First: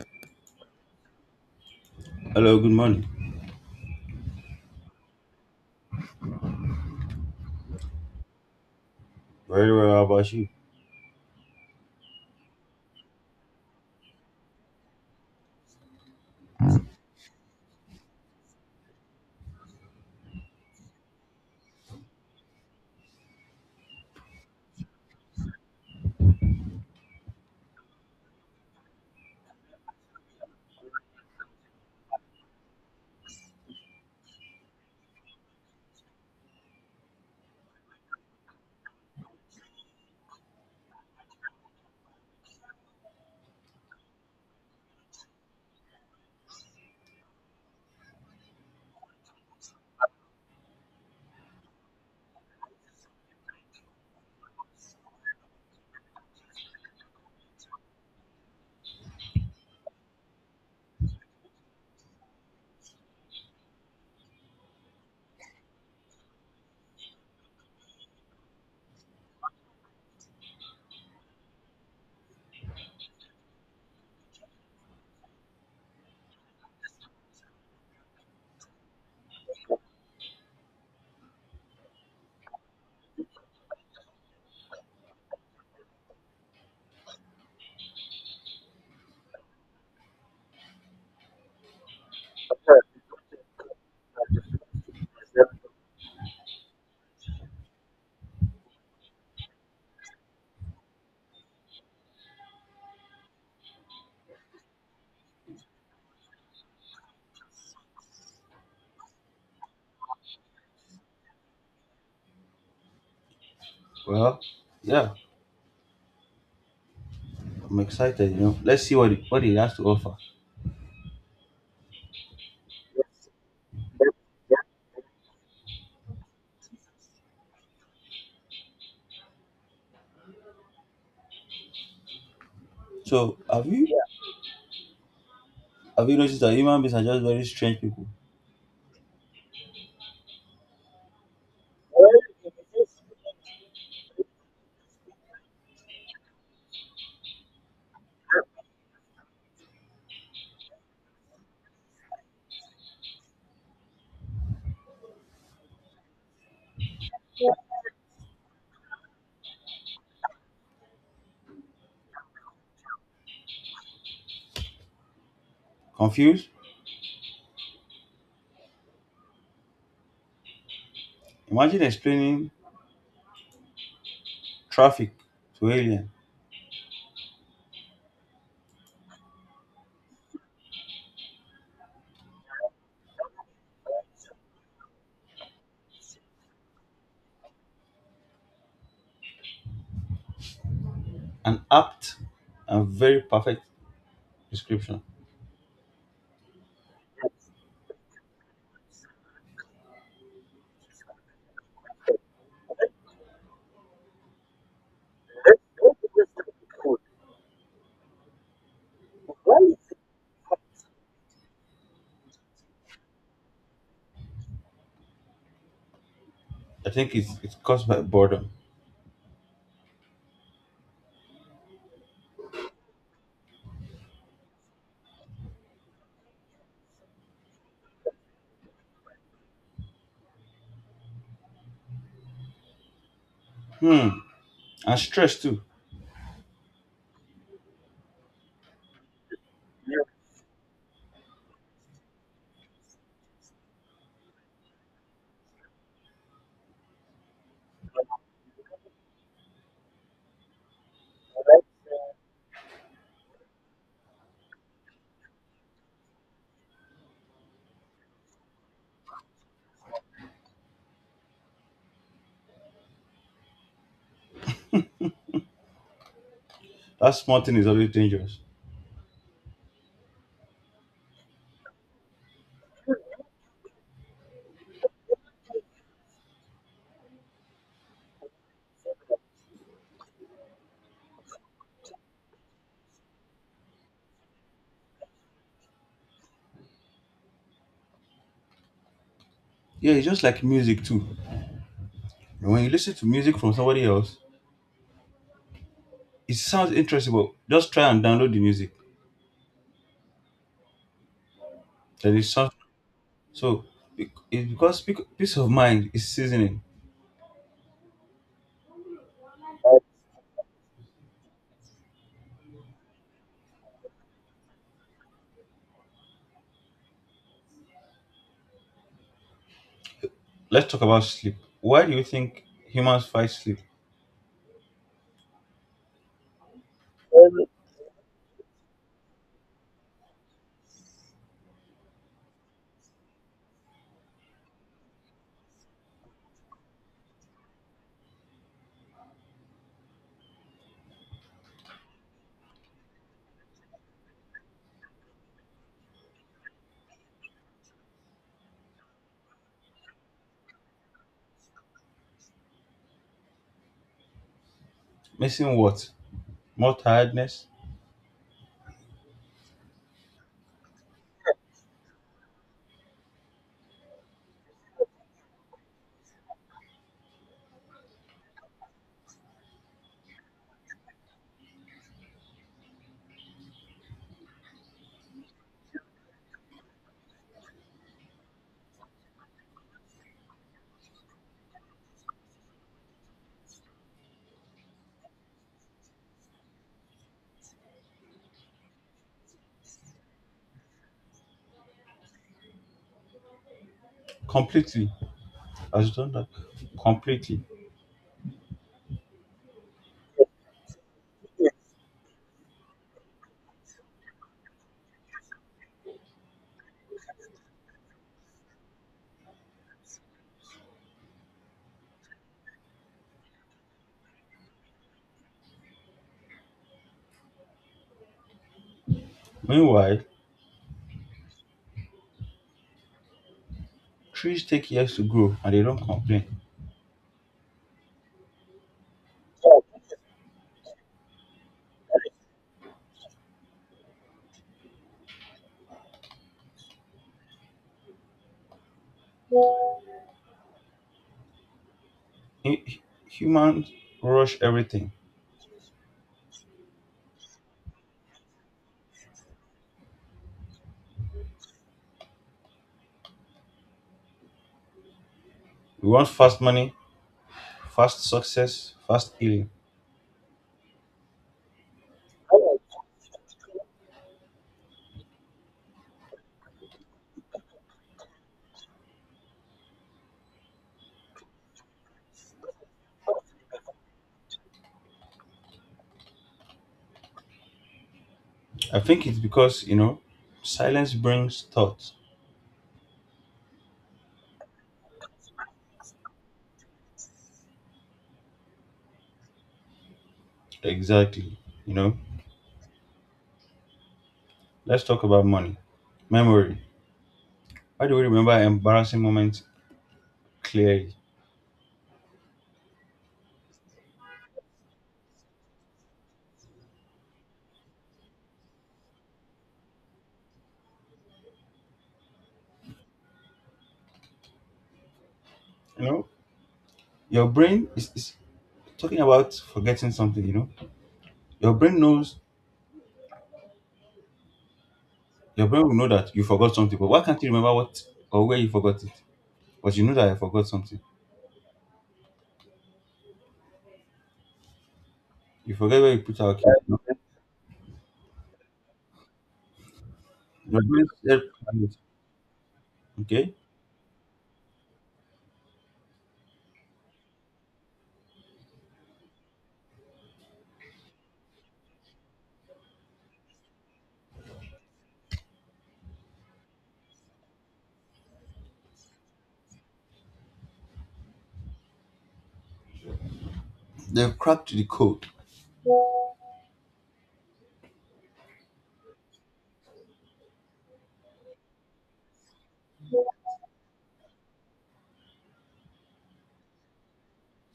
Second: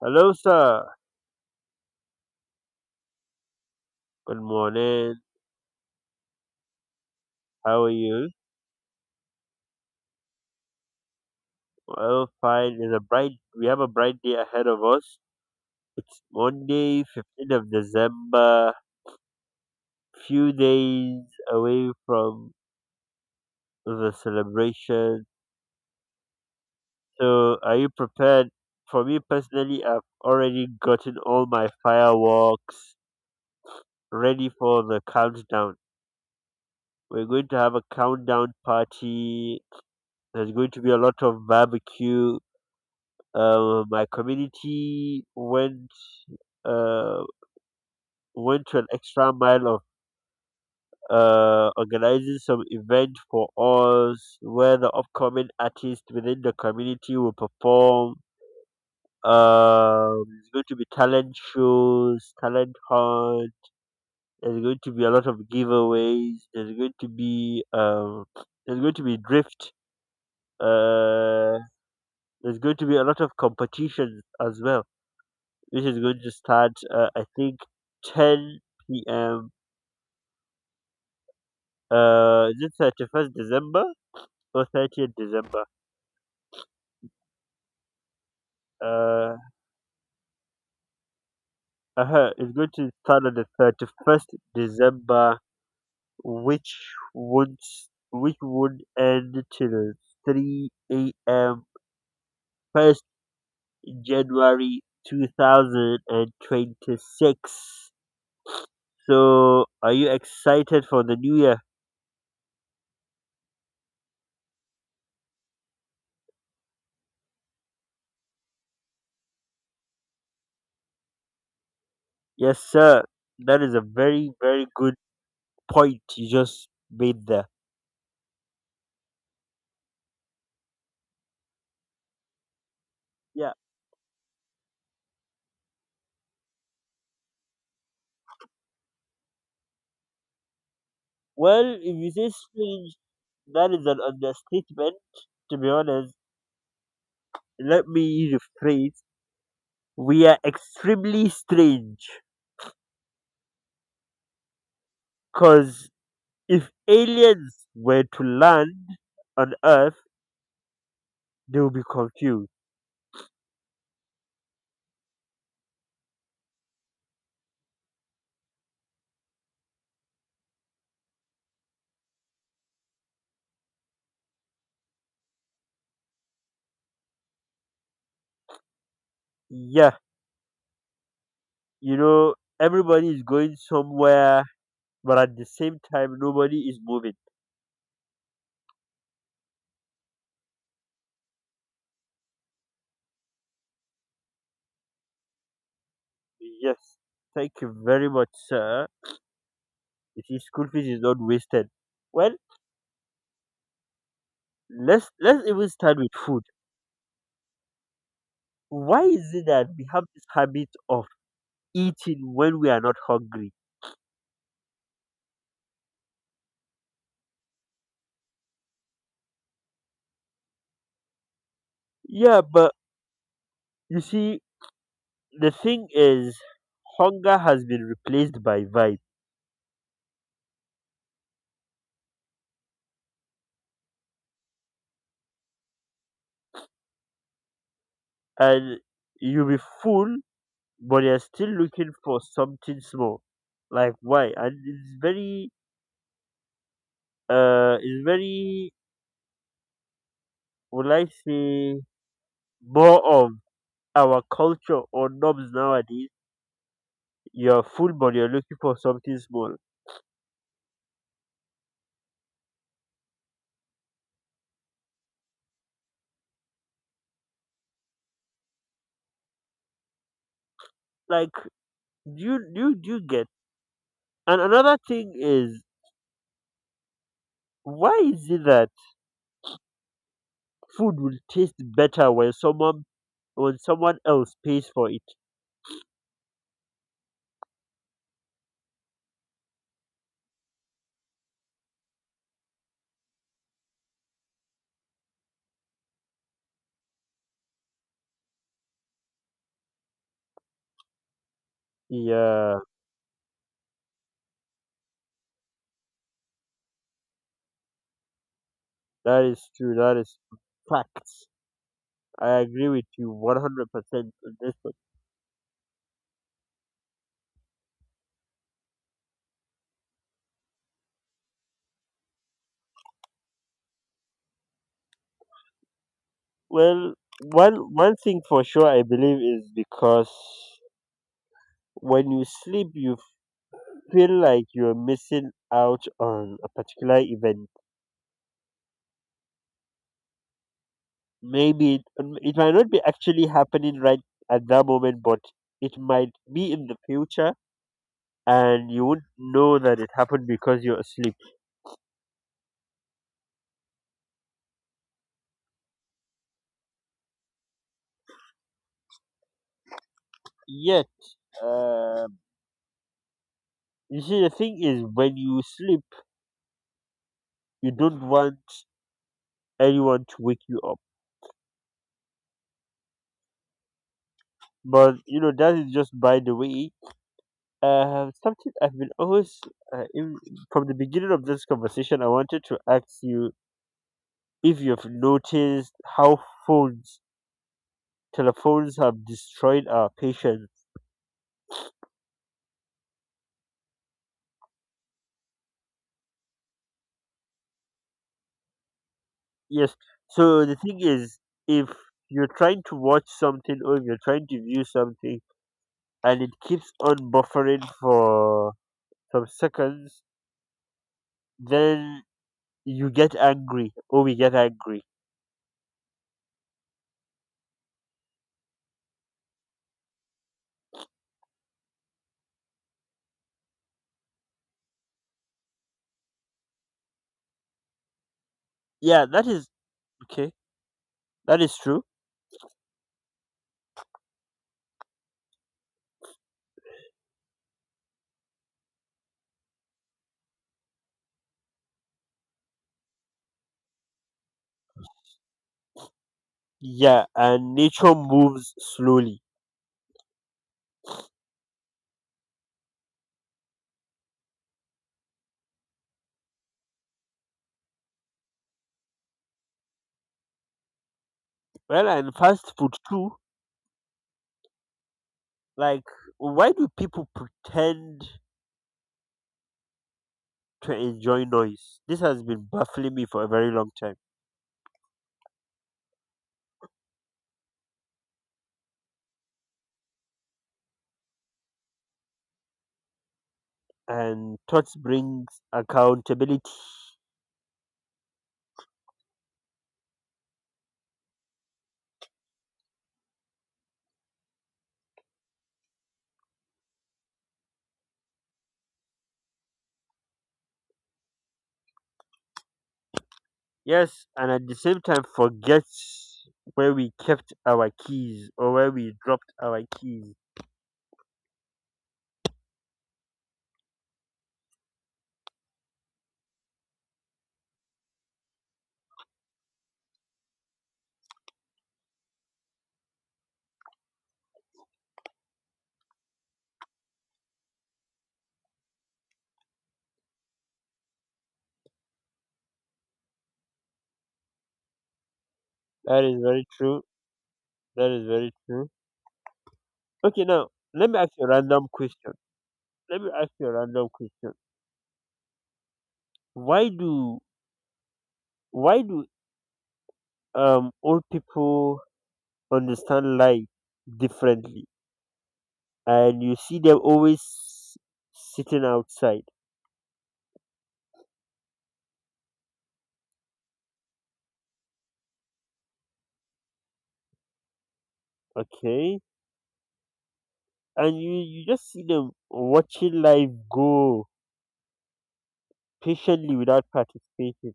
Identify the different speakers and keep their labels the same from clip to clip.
Speaker 1: Hello, sir.
Speaker 2: Hello, good morning.
Speaker 1: Good morning. How are you?
Speaker 2: Very well, how about you?
Speaker 1: Well, fine. It's a bright. We have a bright day ahead of us. It's Monday, 15th of December. Few days away from the celebration. So, are you prepared? For me personally, I've already gotten all my fireworks ready for the countdown. We're going to have a countdown party. There's going to be a lot of barbecue. My community went uh, went to an extra mile of organizing some event for us where the upcoming artists within the community will perform. It's going to be talent shows, talent hunt. There's going to be a lot of giveaways. There's going to be there's going to be drift. Uh, there's going to be a lot of competitions as well, which is going to start. I think 10 p.m. Is it 31st December or 30th December? Uh, it's going to start on the 31st December, which would which would end till 3 a.m. 1st January 2026. So, are you excited for the new year?
Speaker 2: Well, yeah, I'm excited, you know. Let's see what it has to offer.
Speaker 1: Yes, sir. That is a very, very good point you just made there.
Speaker 2: So,
Speaker 1: Yeah.
Speaker 2: have you noticed that human beings are just very strange people?
Speaker 1: Well, if you say strange, that is an understatement, to be honest. Let me rephrase. We are extremely strange. Because if aliens were to land on Earth, they will be confused.
Speaker 2: Confused? Imagine explaining traffic to alien.
Speaker 1: Yeah, you know, everybody is going somewhere, but at the same time, nobody is moving.
Speaker 2: An apt and very perfect description.
Speaker 1: Yes, thank you very much, sir. You see, school fees is not wasted. Well, let's even start with food. Why is it that we have this habit of eating when we are not hungry?
Speaker 2: I think it's caused by boredom.
Speaker 1: Yeah, but you see, the thing is, hunger has been replaced by vibe,
Speaker 2: Hmm, and stress too.
Speaker 1: and you'll be full, but you're still looking for something small. Like why? And it's very, would I say, more of our culture or norms nowadays. You're full, but you're looking for something small.
Speaker 2: That small thing is always dangerous.
Speaker 1: Like, do you get? And another thing is, why is it that food will taste better when someone else pays for it?
Speaker 2: Yeah, it's just like music too. When you listen to music from somebody else, it sounds interesting, but just try and download the music. There is such
Speaker 1: Yeah,
Speaker 2: so it's because peace of mind is seasoning.
Speaker 1: that is true. That is facts. I agree with you 100% on this one.
Speaker 2: Let's talk about sleep. Why do you think humans fight sleep?
Speaker 1: Well, one thing for sure I believe is because when you sleep, you feel like you're missing out on a particular event. Maybe it, it might not be actually happening right at that moment, but it might be in the future and you wouldn't know that it happened because you're asleep.
Speaker 2: Missing what? More tiredness?
Speaker 1: Yet, um you see, the thing is, when you sleep, you don't want anyone to wake you up. But you know, that is just by the way. Something I've been always uh, in, from the beginning of this conversation, I wanted to ask you if you've noticed how phones, telephones, have destroyed our patience.
Speaker 2: Completely. As done that completely.
Speaker 1: Yes. So the thing is, if you're trying to watch something or if you're trying to view something and it keeps on buffering for some seconds, then you get angry or we get angry.
Speaker 2: Meanwhile, trees take years to grow and they don't complain.
Speaker 1: Yeah, that is okay. That is true.
Speaker 2: Hu- hu- Humans rush everything.
Speaker 1: Yeah, and nature moves slowly.
Speaker 2: We want fast money, fast success, fast healing.
Speaker 1: Well, and fast food too. Like, why do people pretend to enjoy noise? This has been baffling me for a very long time.
Speaker 2: I think it's because silence brings thoughts.
Speaker 1: And thoughts brings accountability.
Speaker 2: Exactly. You know, let's talk about money, memory. Why do we remember embarrassing moments clearly?
Speaker 1: Yes, and at the same time, forget where we kept our keys or where we dropped our keys.
Speaker 2: You know, your brain is talking about forgetting something. Your brain knows, your brain will know that you forgot something, but why can't you remember what or where you forgot it? But you know that I forgot something. You forget where you
Speaker 1: That
Speaker 2: put
Speaker 1: is
Speaker 2: our key.
Speaker 1: very
Speaker 2: you
Speaker 1: true.
Speaker 2: know.
Speaker 1: That is very true. Okay, now
Speaker 2: Your brain
Speaker 1: let me ask
Speaker 2: said,
Speaker 1: you a random question. Let me ask
Speaker 2: okay?
Speaker 1: you a random question. Why do why do old people understand life differently, and you see them always sitting outside,
Speaker 2: They've cracked the code.
Speaker 1: okay, and you just see them watching life go patiently without participating.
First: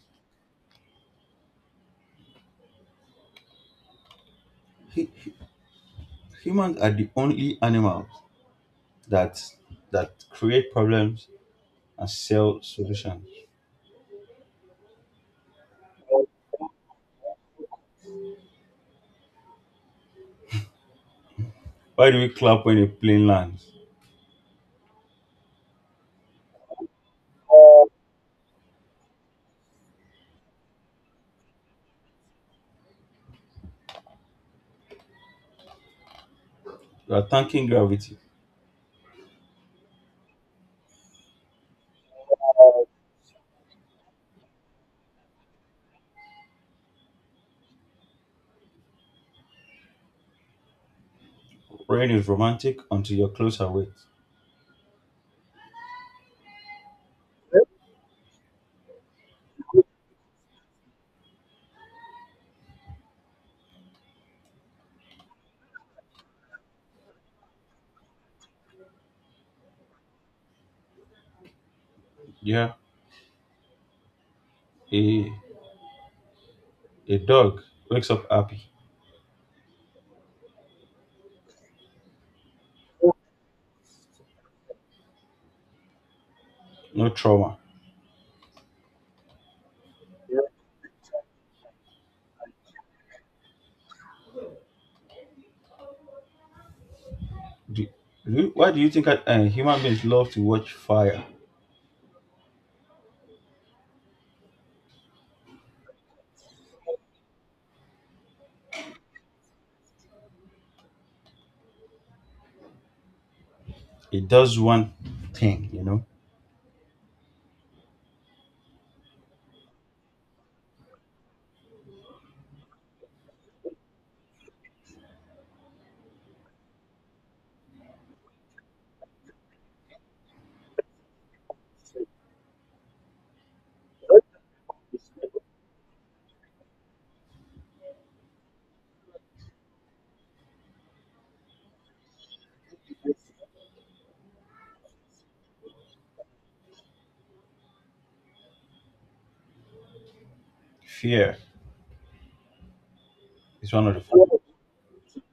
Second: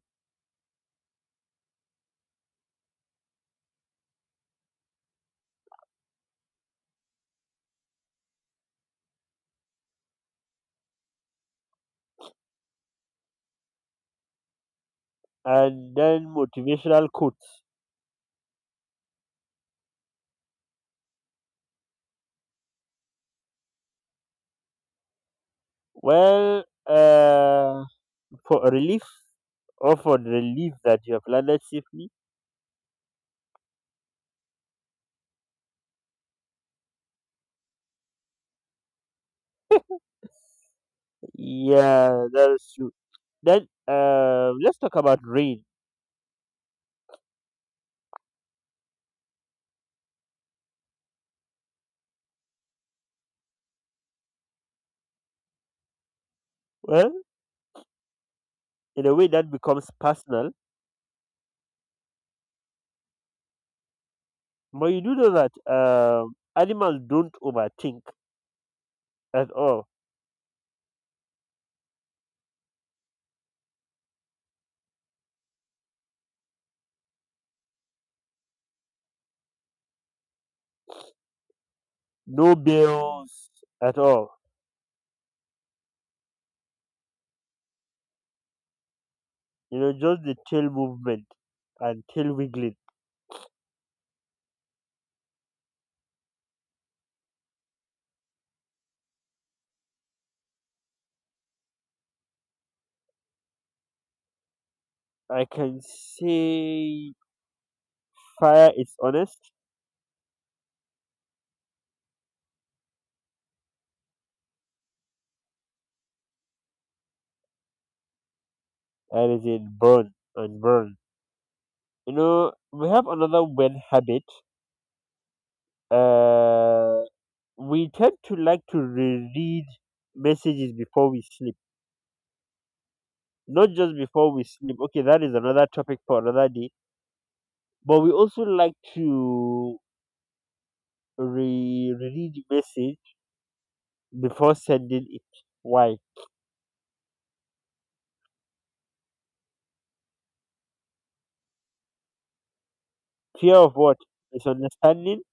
Speaker 2: Hu- Humans are the only animals that that create problems and sell solutions.
Speaker 1: And then motivational quotes.
Speaker 2: Why do we clap when a plane lands?
Speaker 1: Well, for relief or for the relief that you have landed safely.
Speaker 2: We are thanking gravity.
Speaker 1: Yeah, that's true. Then let's talk about rain.
Speaker 2: Rain is romantic until you're closer with.
Speaker 1: Well, in a way that becomes personal, but you do know that animals don't overthink at all.
Speaker 2: Yeah. A a dog wakes up happy.
Speaker 1: No bills at all.
Speaker 2: No trauma.
Speaker 1: You know, just the tail movement and tail wiggling.
Speaker 2: Do, do why do you think that human beings love to watch fire?
Speaker 1: I can say fire is honest.
Speaker 2: It does one thing, you know.
Speaker 1: Anything burn and burn. You know, we have another bad habit. Uh, we tend to like to reread messages before we sleep. Not just before we sleep. Okay, that is another topic for another day. But we also like to reread message before sending it. Why?
Speaker 2: Fear
Speaker 1: Fear
Speaker 2: is
Speaker 1: of
Speaker 2: one of
Speaker 1: what?
Speaker 2: the
Speaker 1: Misunderstanding.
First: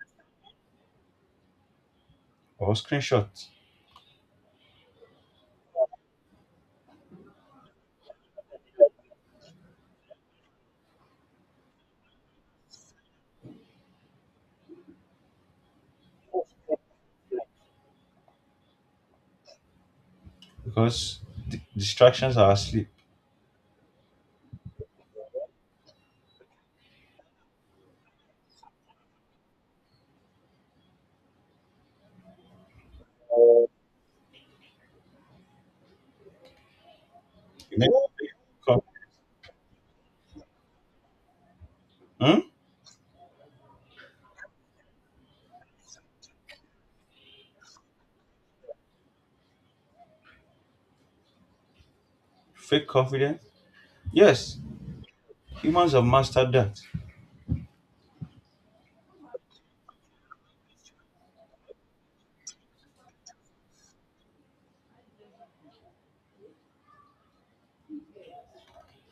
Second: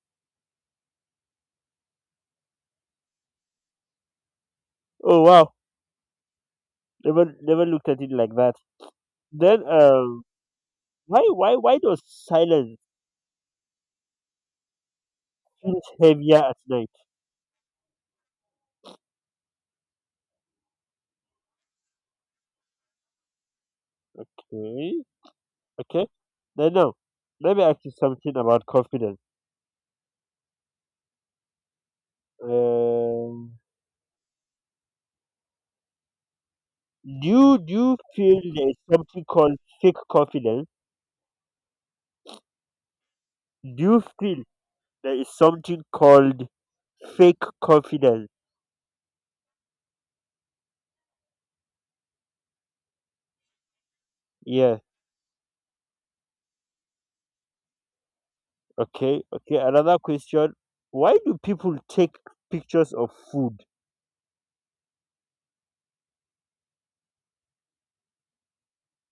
Speaker 2: or screenshots
Speaker 1: Oh wow, never looked at it like that. Then why does silence feels heavier at night?
Speaker 2: because distractions are asleep.
Speaker 1: Okay, okay. Then now, let me ask you something about confidence. Um, do you do
Speaker 2: You
Speaker 1: you
Speaker 2: know,
Speaker 1: feel there is
Speaker 2: co-
Speaker 1: something called fake confidence?
Speaker 2: hmm?
Speaker 1: Do you feel there is something called fake confidence?
Speaker 2: Fake confidence. Yes,
Speaker 1: Yeah.
Speaker 2: humans have mastered that.
Speaker 1: Okay. Okay. Another question. Why do people take pictures of food?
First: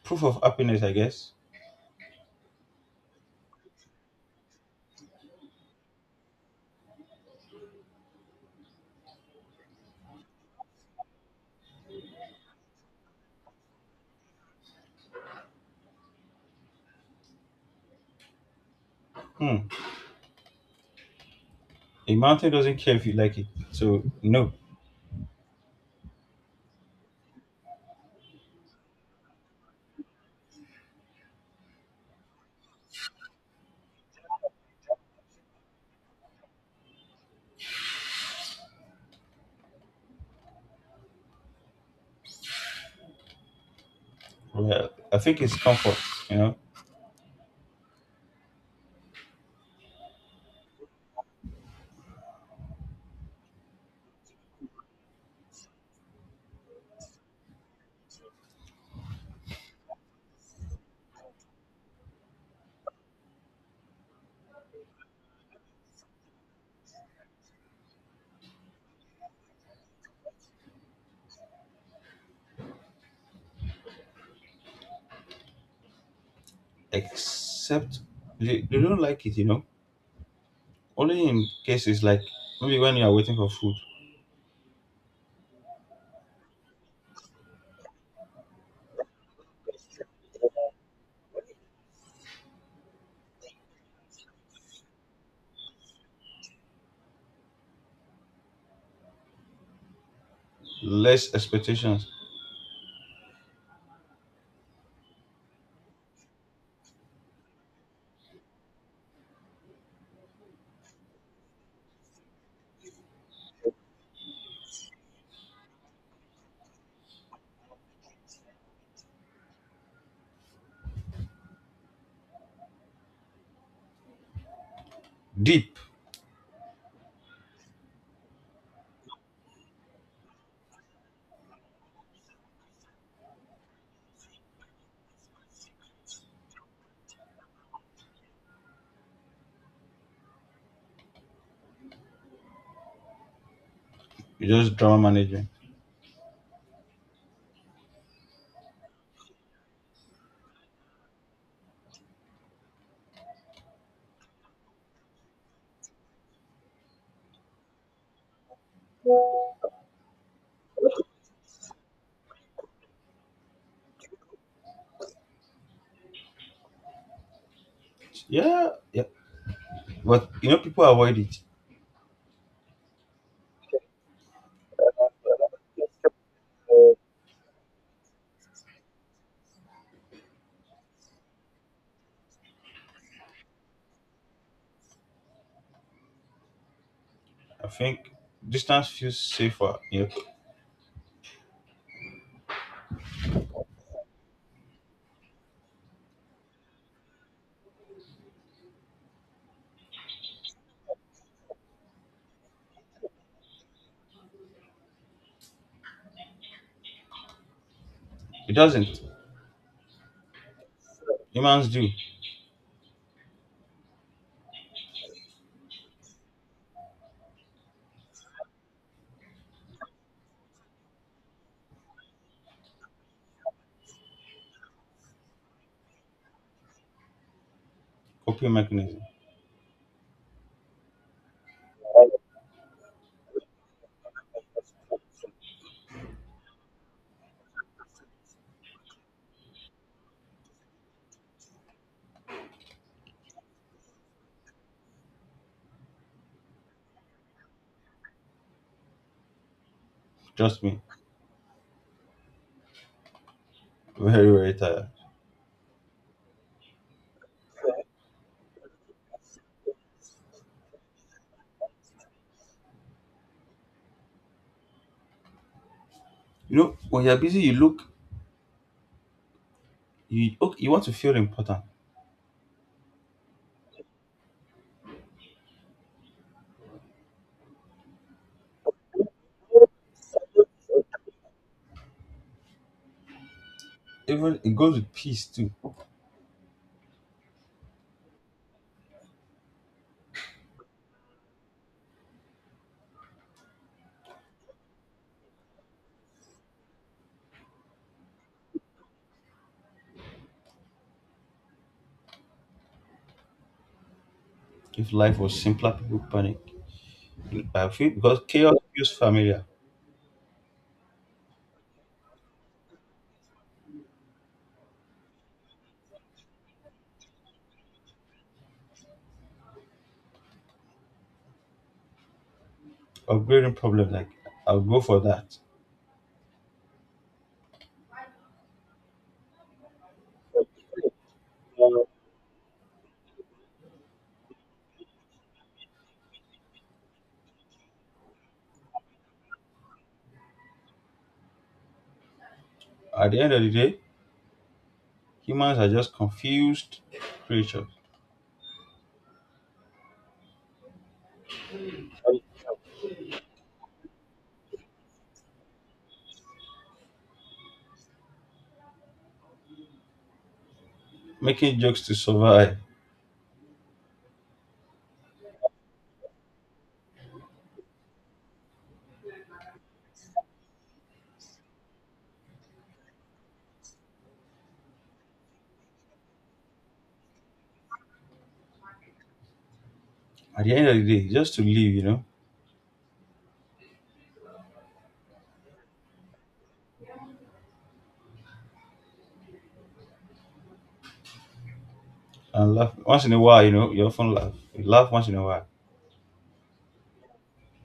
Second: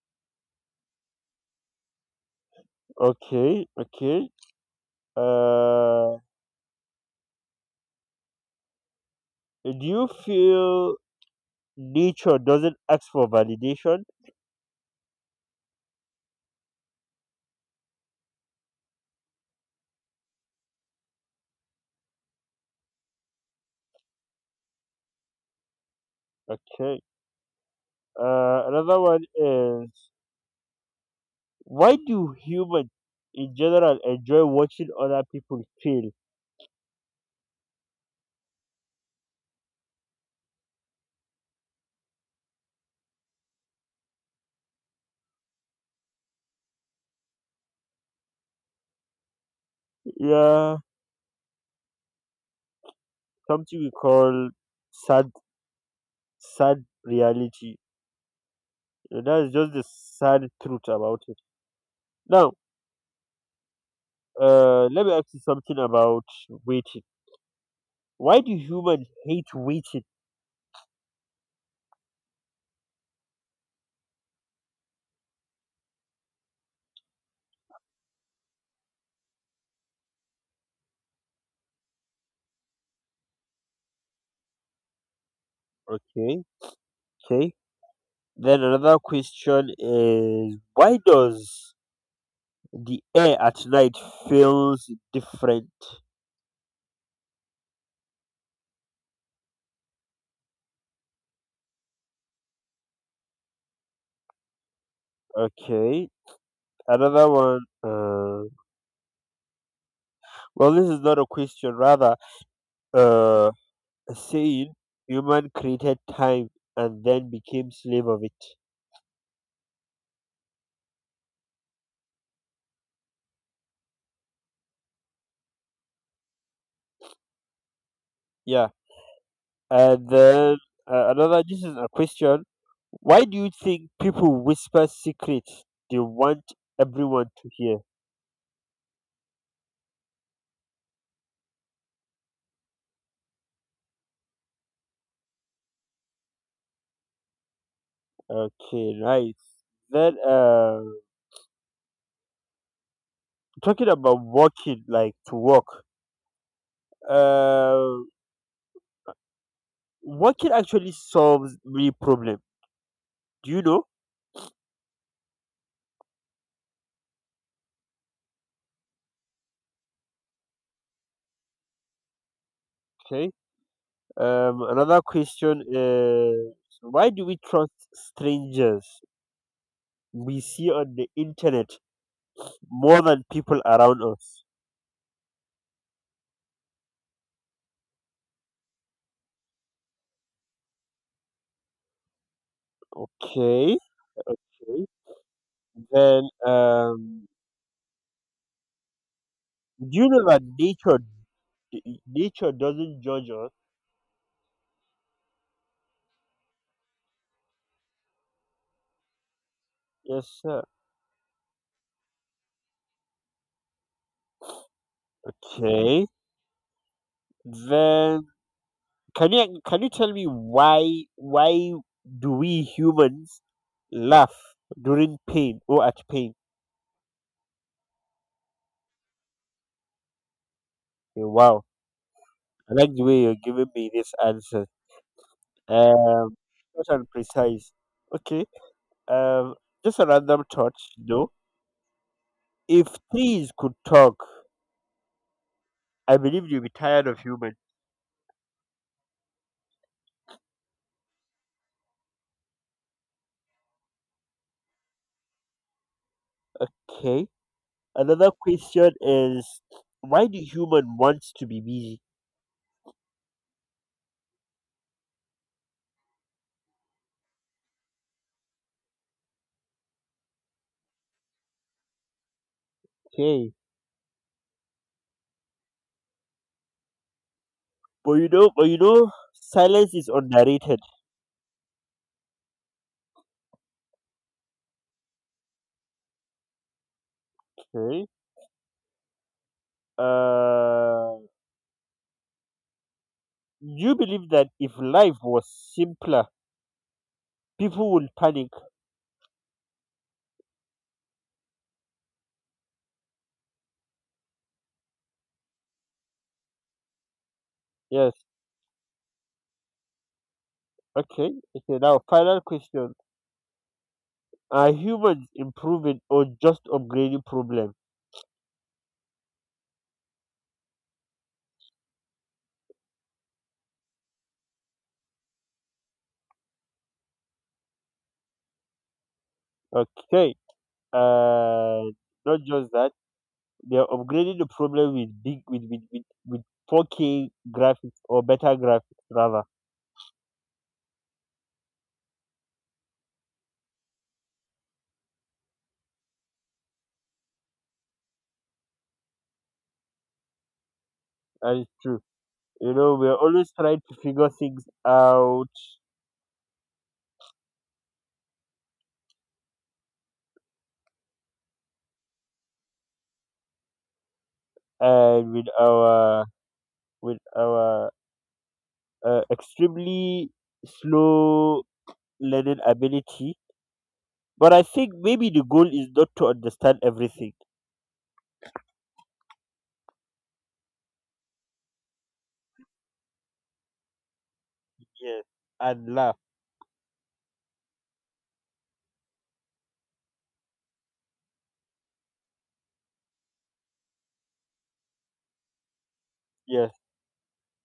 Speaker 2: Proof of happiness, I guess.
Speaker 1: Okay. Okay. Uh, do you feel nature doesn't ask for validation?
Speaker 2: Hmm. A mountain doesn't care if you like it. So no.
Speaker 1: Okay. Another one is, why do humans in general enjoy watching other people fail?
Speaker 2: Well, I think it's comfort, you know,
Speaker 1: Yeah, something we call sad, sad reality. And that is just the sad truth about it. Now, let me ask you something about waiting. Why do humans hate waiting?
Speaker 2: except they don't like it, you know. Only in cases like maybe when you are waiting for food,
Speaker 1: Okay, okay. Then another question is why does the air at night feels different?
Speaker 2: less expectations,
Speaker 1: Okay, another one. Well, this is not a question, rather uh, a saying. Human created time and then became slave of it.
Speaker 2: deep,
Speaker 1: Yeah, and then another. This is a question. Why do you think people whisper secrets they want everyone to hear?
Speaker 2: you just drama management.
Speaker 1: Okay, nice. Then talking about walking, like to walk, Uh, working actually solves many problem. Do you know?
Speaker 2: Yeah, yeah. But, you know, people avoid it.
Speaker 1: Okay. Another question is why do we trust strangers we see on the internet more than people around us?
Speaker 2: I think distance feels safer. You know,
Speaker 1: Okay, then do you know that nature doesn't judge us?
Speaker 2: it doesn't.
Speaker 1: Yes, sir.
Speaker 2: Humans do.
Speaker 1: Okay, then can you tell me why do we humans laugh during pain or at pain?
Speaker 2: Coping mechanism.
Speaker 1: Okay, wow, I like the way you're giving me this answer. Um, short and precise. Okay. Um, just a random thought. You know, if trees could talk, I believe you'll be tired of human.
Speaker 2: Trust me. Very, very tired.
Speaker 1: Okay. Another question is, why do human wants to be busy?
Speaker 2: You know, when you're busy, you look, you, okay, you want to feel important.
Speaker 1: Okay. But you know, silence is underrated.
Speaker 2: Even it goes with peace too.
Speaker 1: Okay. Uh, you believe that if life was simpler, people would panic.
Speaker 2: If life was simpler, people panic. I feel because
Speaker 1: Yes.
Speaker 2: chaos feels familiar.
Speaker 1: Okay. Okay. Now, final question. Are humans improving or just upgrading problem?
Speaker 2: Upgrading problem like I'll go for that.
Speaker 1: Okay. Uh, Not just that. They are upgrading the problem with big with 4K graphics or better graphics rather.
Speaker 2: At the end of the day, humans are just confused creatures
Speaker 1: And it's true. You know, we are always trying to figure things out
Speaker 2: making jokes to survive.
Speaker 1: and with our extremely slow learning ability. But I think maybe the goal is not to understand everything.
Speaker 2: At the end of the day, just to live, you know,
Speaker 1: Yes. And laugh.
Speaker 2: and laugh once in a while. You know, you often laugh. You laugh once in a while.
Speaker 1: Yes.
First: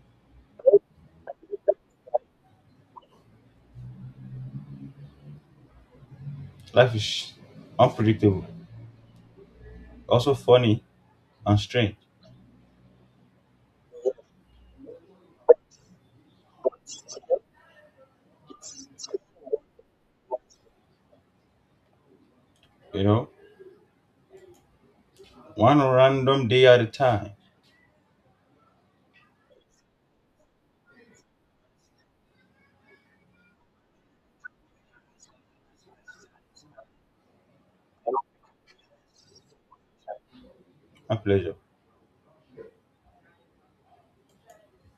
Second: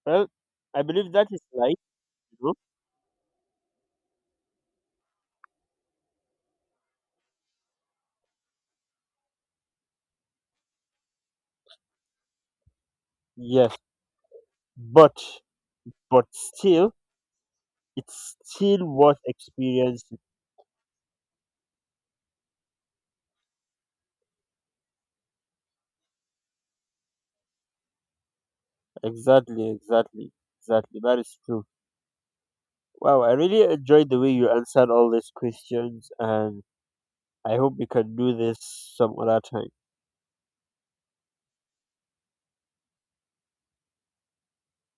Speaker 1: Well, I believe that is right. You know?
Speaker 2: Life is unpredictable, also funny and strange.
Speaker 1: Yes, but but still, it's still worth experiencing.
Speaker 2: You know, one random day at a time.
Speaker 1: Exactly, exactly, exactly. That is true. Wow, I really enjoyed the way you answered all these questions, and I hope we can do this some other time.
Speaker 2: My pleasure.